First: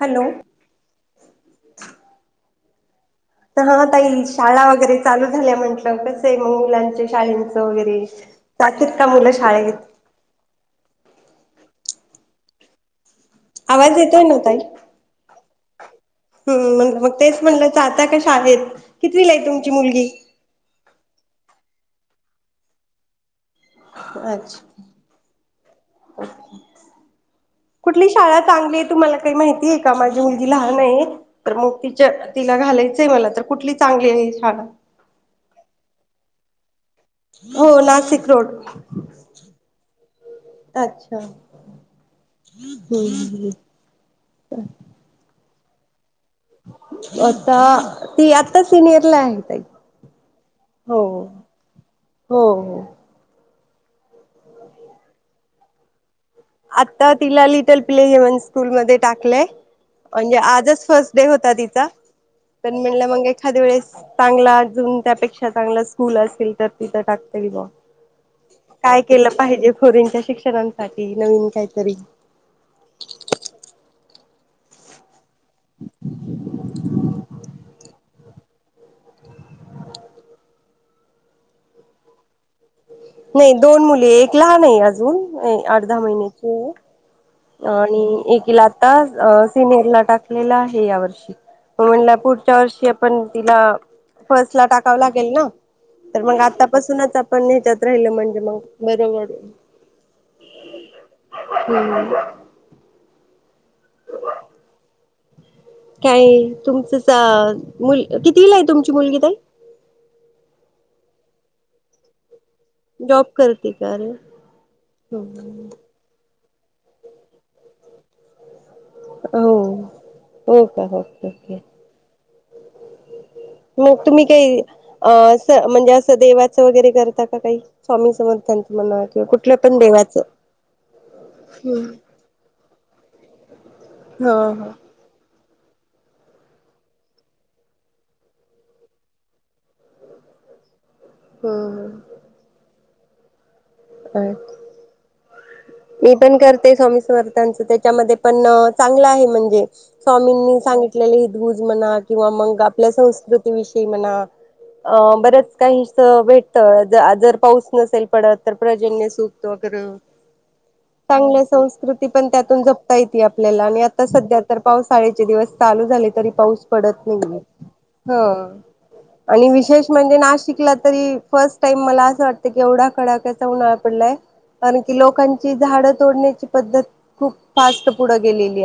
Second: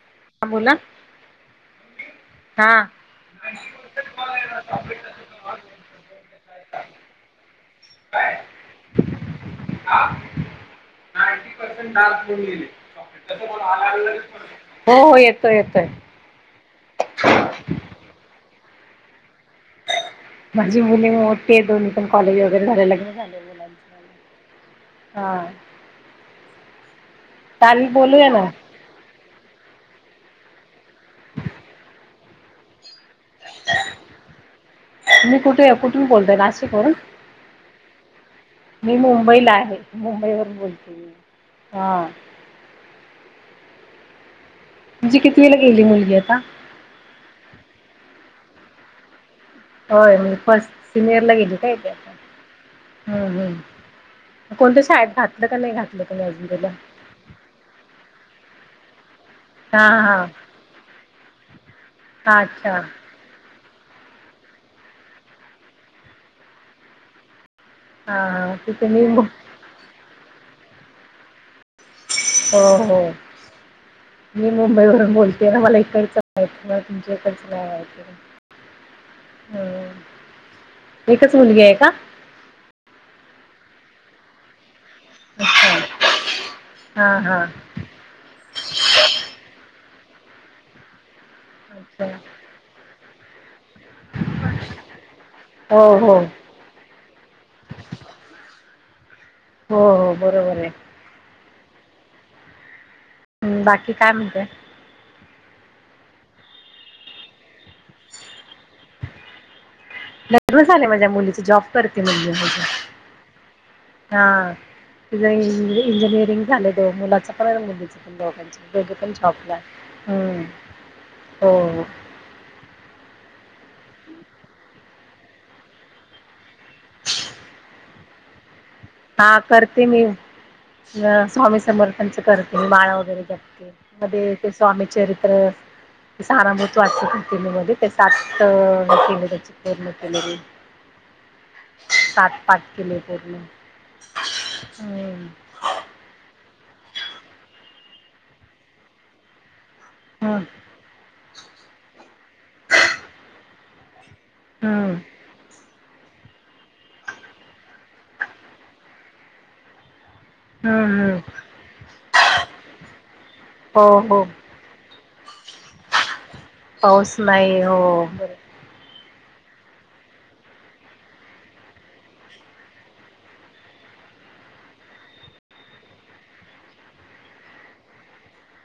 Hello हा बोला हा हा ताई शाळा वगैरे चालू झाल्या म्हंटलं कसं आहे मग मुलांच्या शाळेचं वगैरे जातेत का मुलं शाळेत नांटी पर्सेंट डार्क घेऊन गेलेत आवाज येतोय चॉकलेट हो हो येतोय येतोय येतोय हम मग तेच म्हणलंय जाताय का शाळेत कितवीला आहे तुमची मुलगी माझी मुली मोठी आहे दोन्ही पण कॉले वैररे झालंय लग्न झाले मुलांचे हा अच्छा चालेल कुठली बोलूया शाळा ना चांगली आहे तुम्हाला काही माहिती आहे का माझी मुलगी लहान आहे तर मग ति तिला घालायचंय मला तर कुठली चांगली आहे शाळा तुम्ही कुठून बोलताय नाशिक वरून हो नाशिक रोड मी मुंबईला आहे मुंबईवरून बोलते मी अच्छा हा ह् [inaudible] तुमची कितवीला गेली मुलगी का आता ती आता सिनियरला आहे ताई होय फर्स्ट हो सिनियरला गेली काय ते हो हो आता हम् कोणत्या शाळेत घातलं का नाही घातलं तुम्ही अजून तिला आता तिला लिटल प्ले ह्युमन स्कूल मध्ये टाकलंय. हा हा म्हणजे आजच फर्स्ट डे होता तिचा हा तर अच्छा म्हणलं मग एखाद्या वेळेस चांगला अजून त्यापेक्षा चांगला स्कूल असेल तर तिथं टाकता येईल मग. हा तिथे काय मी केलं हो पाहिजे पोरींच्या शिक्ष शिक्षणा साठी नवीन काहीतरी. हो मी मुंबई वरून बोलते ना मला इकडच माहिती आहे. तुमच्या इकडच नाय माहिती नाही. आहे ह एकच मुलगी आहे का? नाही दोन मुली एक लहान आहे आ अजून अच्छा आठ दहा महिन्याची आहे. हा हा आणि एकीला आत्ता सिनियर ला टाकलेल आहे या वर्षी. हो अच्छा ना पुढच्या वर्षी पण तिला फर्स्ट ला टाकावं लागेल ना हो हो तर मग आतापासूनच आपण ह्याच्यात राहिल म्हणजे मग बरोबर. हो हो बरोबर आहे. हम. [unintelligible] हम्म बाकी काय म्हणते. काय तुमचाच मुल कितवी ला आहे तुमची मुलगी तई. लग्न झालंय माझ्या मुलीच जॉब करते मुलगी [unintelligible] जॉब करते का अरे [inaudible] हा हो तिला इंजि इंजिनीरिंग लग्न झालंय दो मुलाचा पन मुलीच पण दोघांच पण. दोघे पण जॉब ला आहेत. हम हो का ओके ओके हो. मग तुम्ही काही अ अस म्हणजे असं देवाचं वगैरे करता का काही स्वामी समर्थानच. हा करते मी स्वामी समर्थांच करते. माळ वगैरे जपते. हा मध्ये ते हा स्वामी चरित्र सारामृत वाचत होते मी मध्ये ते सात केले त्याची पूर्ण केलेली हम्म केले पूर्ण. हम् मी पण करते स्वामी समर्थांचं त्याच्यामध्ये पण चांगलं आहे म्हणजे हम्म स्वामींनी सांगितलेले दूज म्हणा किंवा मग आपल्या संस्कृतीविषयी म्हणा. हम्म अ बरेच काही त भेटत जर पाऊस नसेल पडत तर प्रजन्य सुक्त वगैरे हम्म हम्म चांगल्या संस्कृती ती पण त्यातून जपता येत की आपल्याला आणि हो आता हो सध्या तर पावसाळ्याचे दिवस चालू झाले तरी पडत पाऊस नाहीये नाही हो बर ह आणि विशेष म्हणजे नाशिकला तरी फर्स्ट टाइम मला असं वाटतं की एवढा कडाक्याचा उन्हाळा पडलाय कारण की लोकां ची झाड तोडण्याची पद्धत खूप फास्ट पुढं गेलेली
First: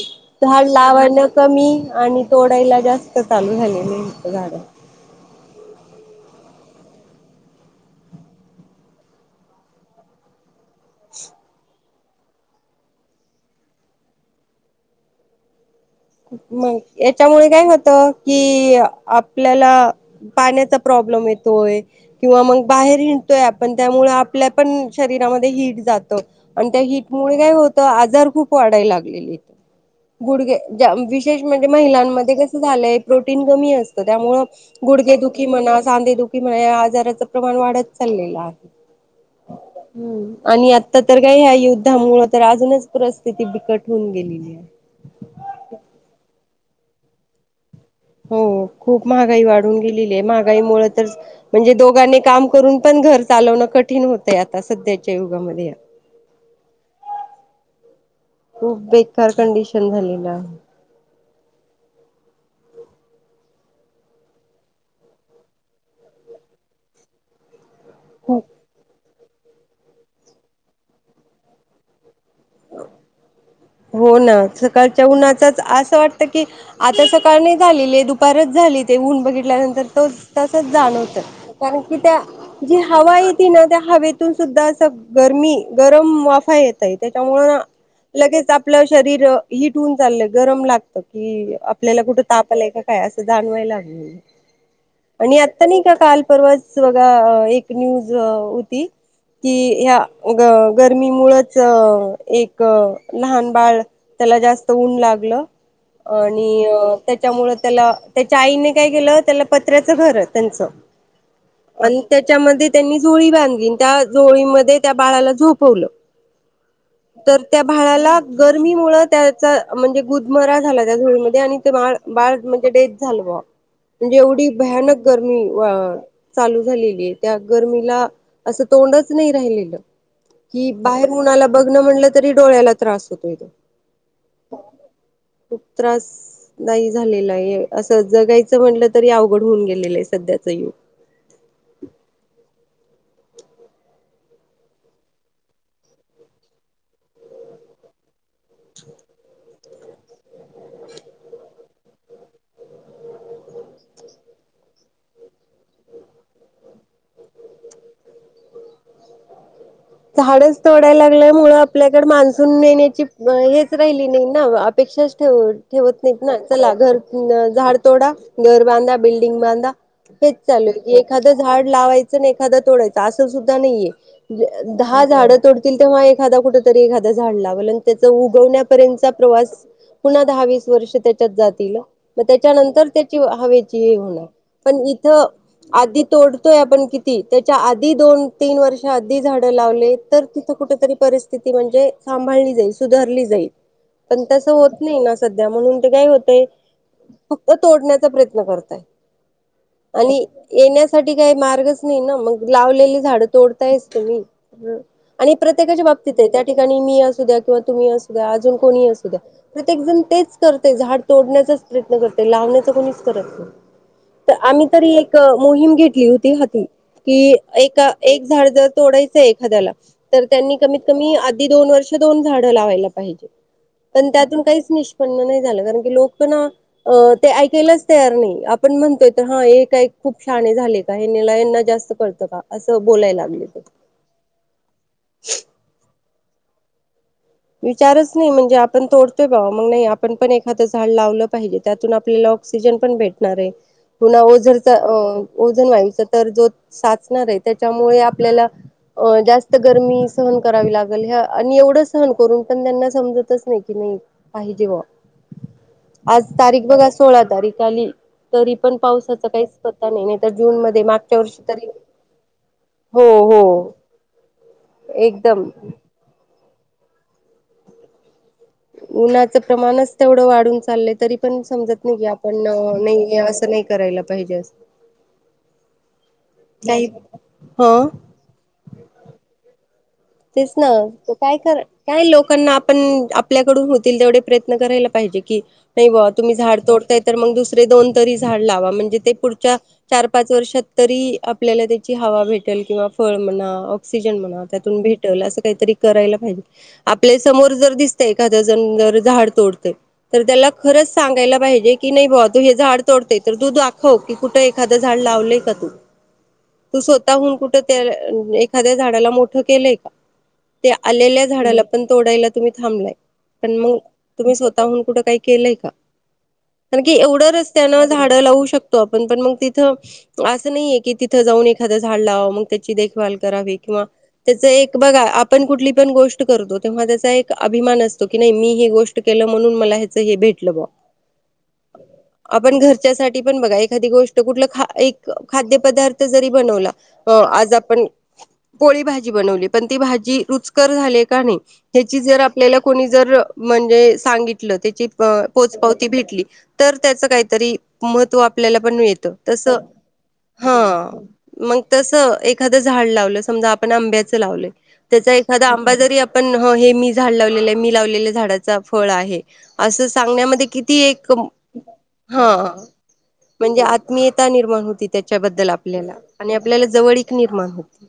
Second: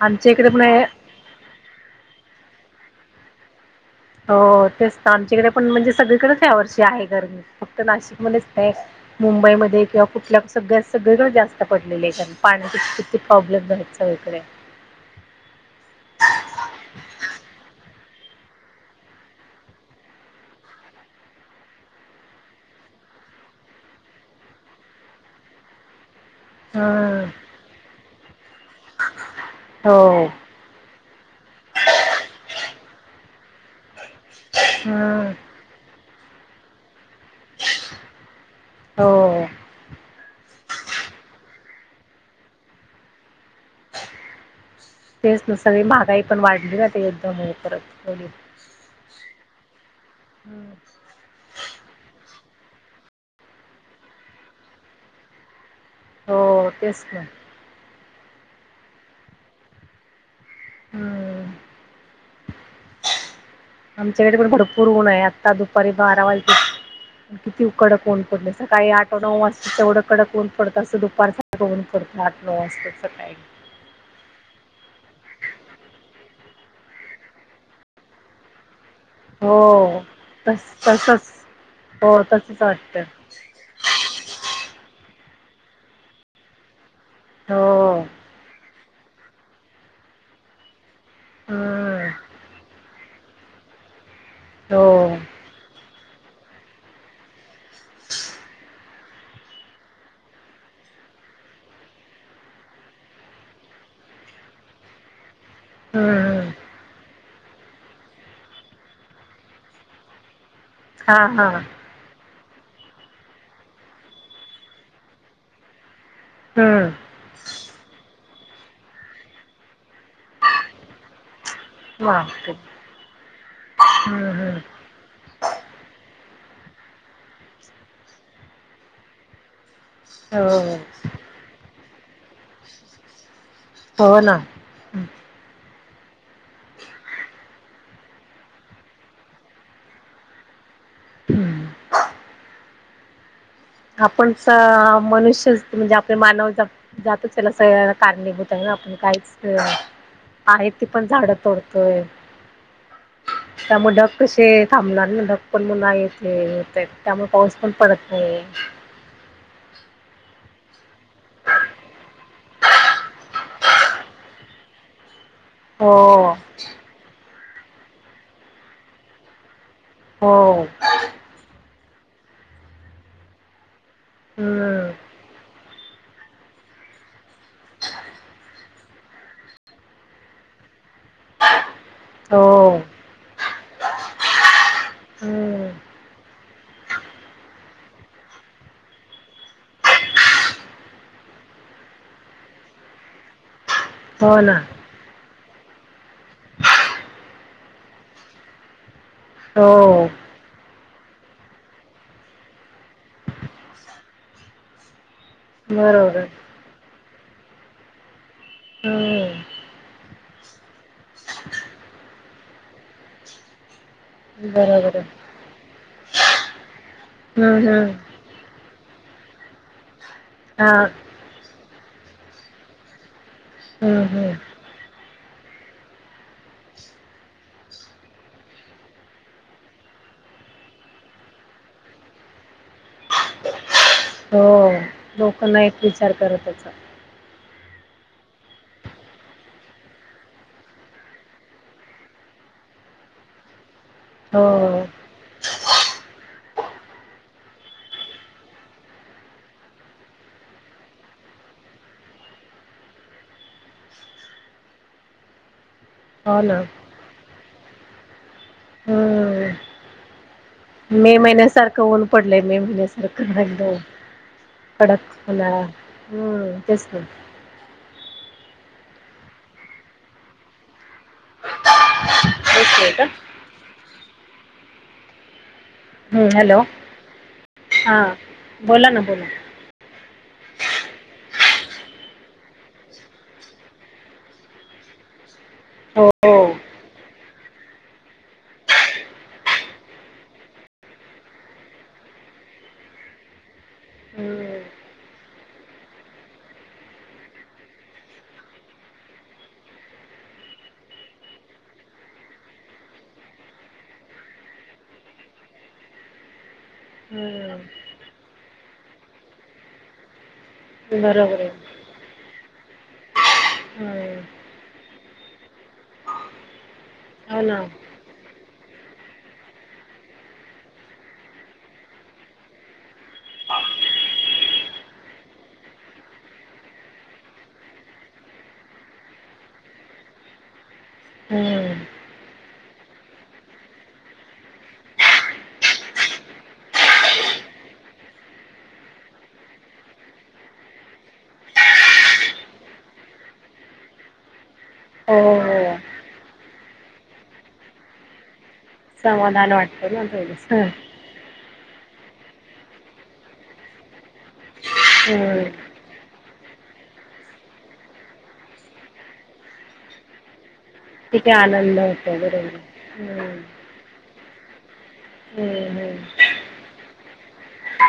आमच्या इकडे पण झाड आहे लावायला कमी आणि तोडायला जास्त चालू झाले हो तेच त आमच्याकडे पण म्हणजे सगळीकडेच या वर्षी आहे गरमी फक्त नाशिक मध्येच नाही मुंबईमध्येध्ये किंवा कुठल्या सगळ्या सगळीकडे जास्त पडलेली आहे कारण पाण्याचा किती प्रॉब्लेम आहेत सगळीकडे मग याच्यामुळे काय होत कि आपल्याला पाण्याचा प्रॉब्लेम येतोय किंवा मग बाहेर हिंडतोय आपण त्यामुळे आपल्या पण शरीरामध्ये हिट जात आणि त्या हीट मु हम्म काय होत आजार खूप वाढायला लागले इथ हो गुडगे विशेष म्हणजे महिलांमध्ये कसं झालंय प्रोटीन कमी असत त्यामुळे गुडघे हम्म दुखी म्हणा सांदे दुखी म्हणा किती वेळा आजाराच प्रमाण वाढत चाललेलं आहे हो हम् आणि आता तर काय ह्या युद्धामुळ तर अजूनच परिस्थिती बिकट होऊन गेलेली आहे तेच ना सगळी महागाई पण वाढली दिल ते एक दोन वेळेस परत थोडी हो खूप महागाई वाढ.. ही वाढून हम्म. टिली म्हणजे दोघनी काम करून पण घर चालवणं कठीण होतंय आता सध्याच्या युगामध्ये हो तेच ना खूप बेकार कंडिशन झाली ना हम्म आमच्या भरपूर ऊन आहे आत्ता दुपारी बारा वाजे खूप कडक ऊन खूप पडल सकाळी आठ तेवढं कडक ऊन पडतं असं दुपार सारख ऊन पडत हो ना सकाळच्या उन्हाचाच असं वाटत की आता सकाळ नाही झालेली दुपारच झाली ते ऊन हो बघितल्यानंतर तो तसच तस जाणवत तसच कारण की हो त्या तसच जी वाटतं हवा येती ना त्या हवेतून सुद्धा स गरमी गरम वाफा येतायेत त्याच्यामुळे हो लगेच आपलं शरीर हिट होऊन चाललंय गरम लाग की आपल्याला हम्म कुठं ताप आलाय का काय अस तर जाणवायलाग हो हम्म आणि आता नाही का काल परवाच बघा एक न्यूज होती की ह्या गरमीमुळेच एक लहान बाळ त्याला जास्त ऊन लागलं हम्म आणि त्या त्यामुळे त्याला त्याच्या आईने काय केलं त्याला पत्र्याचं घर त्यांचं हा हा आणि त्याच्यामध्ये त्यांनी जोळी बांधली त्या जोळीमध्ये त्या बाळाला झोपवलं हम्म तर त्या भाड्याला गरमी मुळ त्याचा म्हणजे गुदमरा झाला त्या झोळीमध्ये आणि बा बाळ बापरे हम्म म्हणजे डेथ झाल म्हणजे एवढी हम्म भयानक गरमी अ चालू झालेली आहे त्या गर्मीला असं तोंडच नाही राहिलेलं कि हो बाहेर मुणाला बघण म्हटलं तरी डोळ्याला त्रास होतोयथो हो ना त्रास नाही झालेला आहे असं जगायचं म्हटलं तरी अवघड होऊन गेलेलं आहे सध्याच युग आपण मनुष्य म्हणजे आपले मानव जातच त्याला सगळना कारणीभूत आहे ना आपण काहीच आहे तेी पण झाडं तोडतोय त्यामुळे ढग कसे थांबणार ना ढग पण म्ह ते य त्यामुळे पाऊस पण पडत नाही झाडच तोडाय लागल्या मु आपल्याकडे मान्सून नेण्याची हेच राहिली नाही ना अपेक्षा ठेव हो ठेवत नाही ना चला घर हड तोडा घर बनध बिल्डिंग बनधदा हेच हो चालू आहे की एखादं झाड लावायचं एखादा तोडायचं असं सुद्धा नाहीये हम्म दहा झाड तोडतील तेव्हा एखादा कुठ तरी एखादा झाडला त्याच उगवण्यापर्यंतचा प्रवास पुन्हा दहा वीस वर्ष त्याच्यात जातील मग हो त्याच्यानंतर ह पण इथ हम्म आधी तोडतोय आपण किती त्याच्या आधी दोन तीन वर्ष झाड लावले तर तिथ कुठेतरी परिस्थिती म्हणजे सांभाळली जाईल सुधारली जाईल पण हो तसं ना होत नाही ना सध्या म्हणून ते काय होतय फक्त तोडण्याचा प्रयत्न करताय हो आणि येण्यास साठी काही मार्गच नाही ना मग लावलेले झाड तोडतायस त म हम आणि प्रत्येकाच्या बाबतीत बरोबर आहे त्या ठिकाणी मी ्या किंवा तुम्ही असू द्या अजून कोणी असू द्या हम्म प्रत्येक जण तेच करते झाड तोडण्याचाच प्रयत्न करते लावण्याचा कोणीच करत नाही तर आम्ही तरी बरोबर आहे. एक मोहीम घेत लि होती त [unintelligible] कि हम्म एका हम्म एक झाड जर तोडायचंय एखाद्याला तर त्यांनी हा कमीत कमी आधी दोन वर्ष दोन झाडं लावायला पाहिजे हम्म पण हम्म त्यातून काहीच निष्पन्न नाही झालं कारण की लोक पण ते ऐकायलाच तयार नाही आपण म्हणतोय तर हा हे काय खूप शान झाले काना जास्त कळतं का असं बोलायला लागले ते हो लोकांना एक विचार करत त्याचछा विचारच नाही म्हणजे आपण तोडतोय बाबा मग नाही आपण पण एखादं झाड लावलं पाहिजे त्यातून आपल्याला ऑक्सिजन पण भेटणार आहे पुन व हो, जर तर अ ओजन व्हायच तर जो साचणार आहे त्याच्यामुळे आपल्याला अ जास्त गरमी सहन करावी लागेल ह्या आणि एवढंच सहन करून पण त्यांना समजतच नाही कि नाही पाहिजे बुवा आज हो ना. तारीख बघा सोळा तारीख ाली तरी पण पावसाचा हम्म. काहीच पत्ता नाही तर जून मध्ये मे मागच्या वर्षी तरी महिन्यासारखं ऊन पडलंय मे हो महिन्यासारखं नाहीदा हो कडकला एकदम हम् बसत उन्हाचं प्रमाणच तेवढं वाढून चाललं तरी पण समजत नाही घ आप पण एक मिनिट हं. नाही असं नाही करायला पाहिजे अस हम्म हॅलो नाही हा बोला ना बोला तेच ना काय कर काय लोकांना आपण आपल्याकडून होतील तेवढे प्रयत्न करायला पाहिजे कि नाही बुवा हो, तुम्ही झाड तोडताय तर मग दुसरे दोन तरी झाड लावा म्हणजे ते पुढच्या चार पाच वर्षात तरी आपल्याला त्याची हवा भेटेल किंवा फळ म्हणा ऑक्सिजन म्हणा हम्म. त्यातून भेट असं काहीतरी करायला पाहिजे आपल्या समोर जर दिसत एखादं जण जर झाड तोडत तर त्याला खरंच सांगायला पाहिजे की नाही बावा तू हे झाड तोडतेय तर तू दाखव की कुठं एखादं झाड लावलंय का तू तू स्वतःहून कुठ हम्म, त्या एखाद्या झाडाला मोठं केलंय का ते आलेल्या बरोबर आहे. झाडाला पण तोडायला तुम्ही थांबय पण मग हम्म, तुम्ही स्वतःहून कुठ काही केलंय का कारण की एवढं हो ना. रस्त्यान झाड लावू शकतो आपण पण मग तिथं असं नाहीये कि तिथ जाऊन एखाद झाड लावावं मग त्याची देखभाल करावी किंवा त्याच एक बघा आपण कुठली पण गोष्ट करतो तेव्हा त्याचा एक अभिमान असतो की नाही मी हे गोष्ट केलं म्हणून मला ह्याच हे भेटलं बुवा हम्म, आपण घरच्या सा पण बघा एखादी गोष्ट कुठ ख एक खाद्य पदार्थ जरी बनवला आज आपण पोळी भाजी बनवली ण ती भाजी रुचकर झाली का नाही हची जर आपल्याला कोणी जर म्हणजे सांगितलं हो, पोच हो. पावती भेटली तर त्याचं काहीतरी महत्त्व आपल्याला पण मिळत तस समाधान वाटतं ना थोडस. हा मग तस एखादं झाड लावलं समजा आपण आंब्याच सलल त्याचा हम्म, एखादा आंबा जरी पण हे मी झाड लावलेलं आहे मी लावलेल्या झाडाचा फळ आहे असं सांगण्यामध्ये कि किती आनंद होतो बरोबर आहे. हम्म, म्हणजे आत्मीयता निर्माण पण होती त्याच्याबद्दल हम्म, आपल्याला हम्म. आणि आपल्याला जवळीक निर्माण होती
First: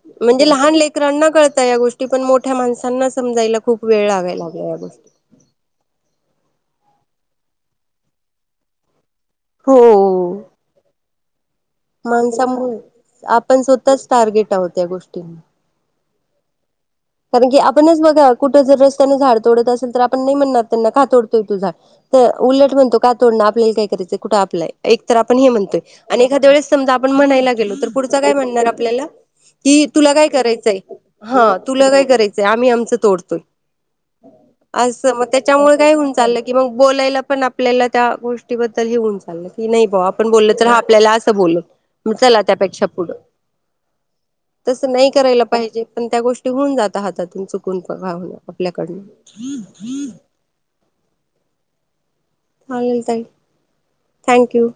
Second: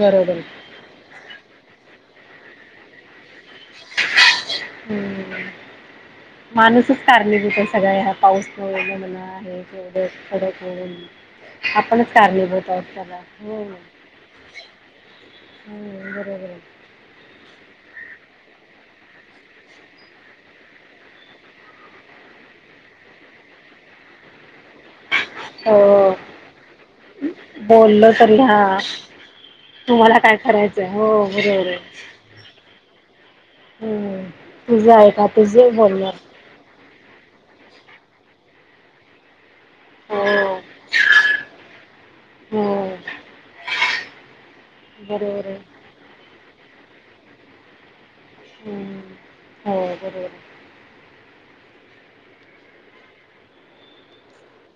बरोबर. म्हणजे लहान लेकरांना कळत या गोष्टी पण मोठ्या माणसांना समजायला खूप वेळ लागायला लागला या गोष्टी हम्म माणूसच कारलेली तर सगळ्या ह्या पाऊस मूळे हो [unintelligible] माणसामुळे आपण हो ना. स्वतःच टार्गेट आहोत त्या गोष्टी. हम्म बरोबर. कारण की आपणच बघा कुठ जर रस्त्याने झाड तोडत असेल तर आपण नाही म्हणणार त्यांना का तोडतोय तो झाड तर उलट म्हणतो का तोडण आपल्याला काय करायचय कुठ आपलय एक तर आपण हे म्हणतोय अ आणि एखाद्या वेळेस समजा आपण म्हणायला गेलो तर पुढ बोललो काय तरी हा म्हणणार आपल्याला कि तुला तुम्हाला काय करायचय करायचंय हो हा. बरोबर आहे. काय करायचय आम्ही आमच तोडतोय हम्म तुझं अस आहे म का त्याच्या तुझे मुळे काय होऊन बोलणार चाल की मग बोलायला पण आपल्याला त्या गोष्टीबद्दल हे होऊन चाल. कि नाही भाऊ हो आपण बोलल तर हा आपल्याला बोल. चला हो त्यापेक्षा पुढं. तस नाही करायला बरोबर आहे. पाहिजे पण त्या गोष्टी चुकून जात हातातून चुकून बावन हम्म आपल्याकडनं. हो बरोबर आहे. चालेल ताई थँक यू.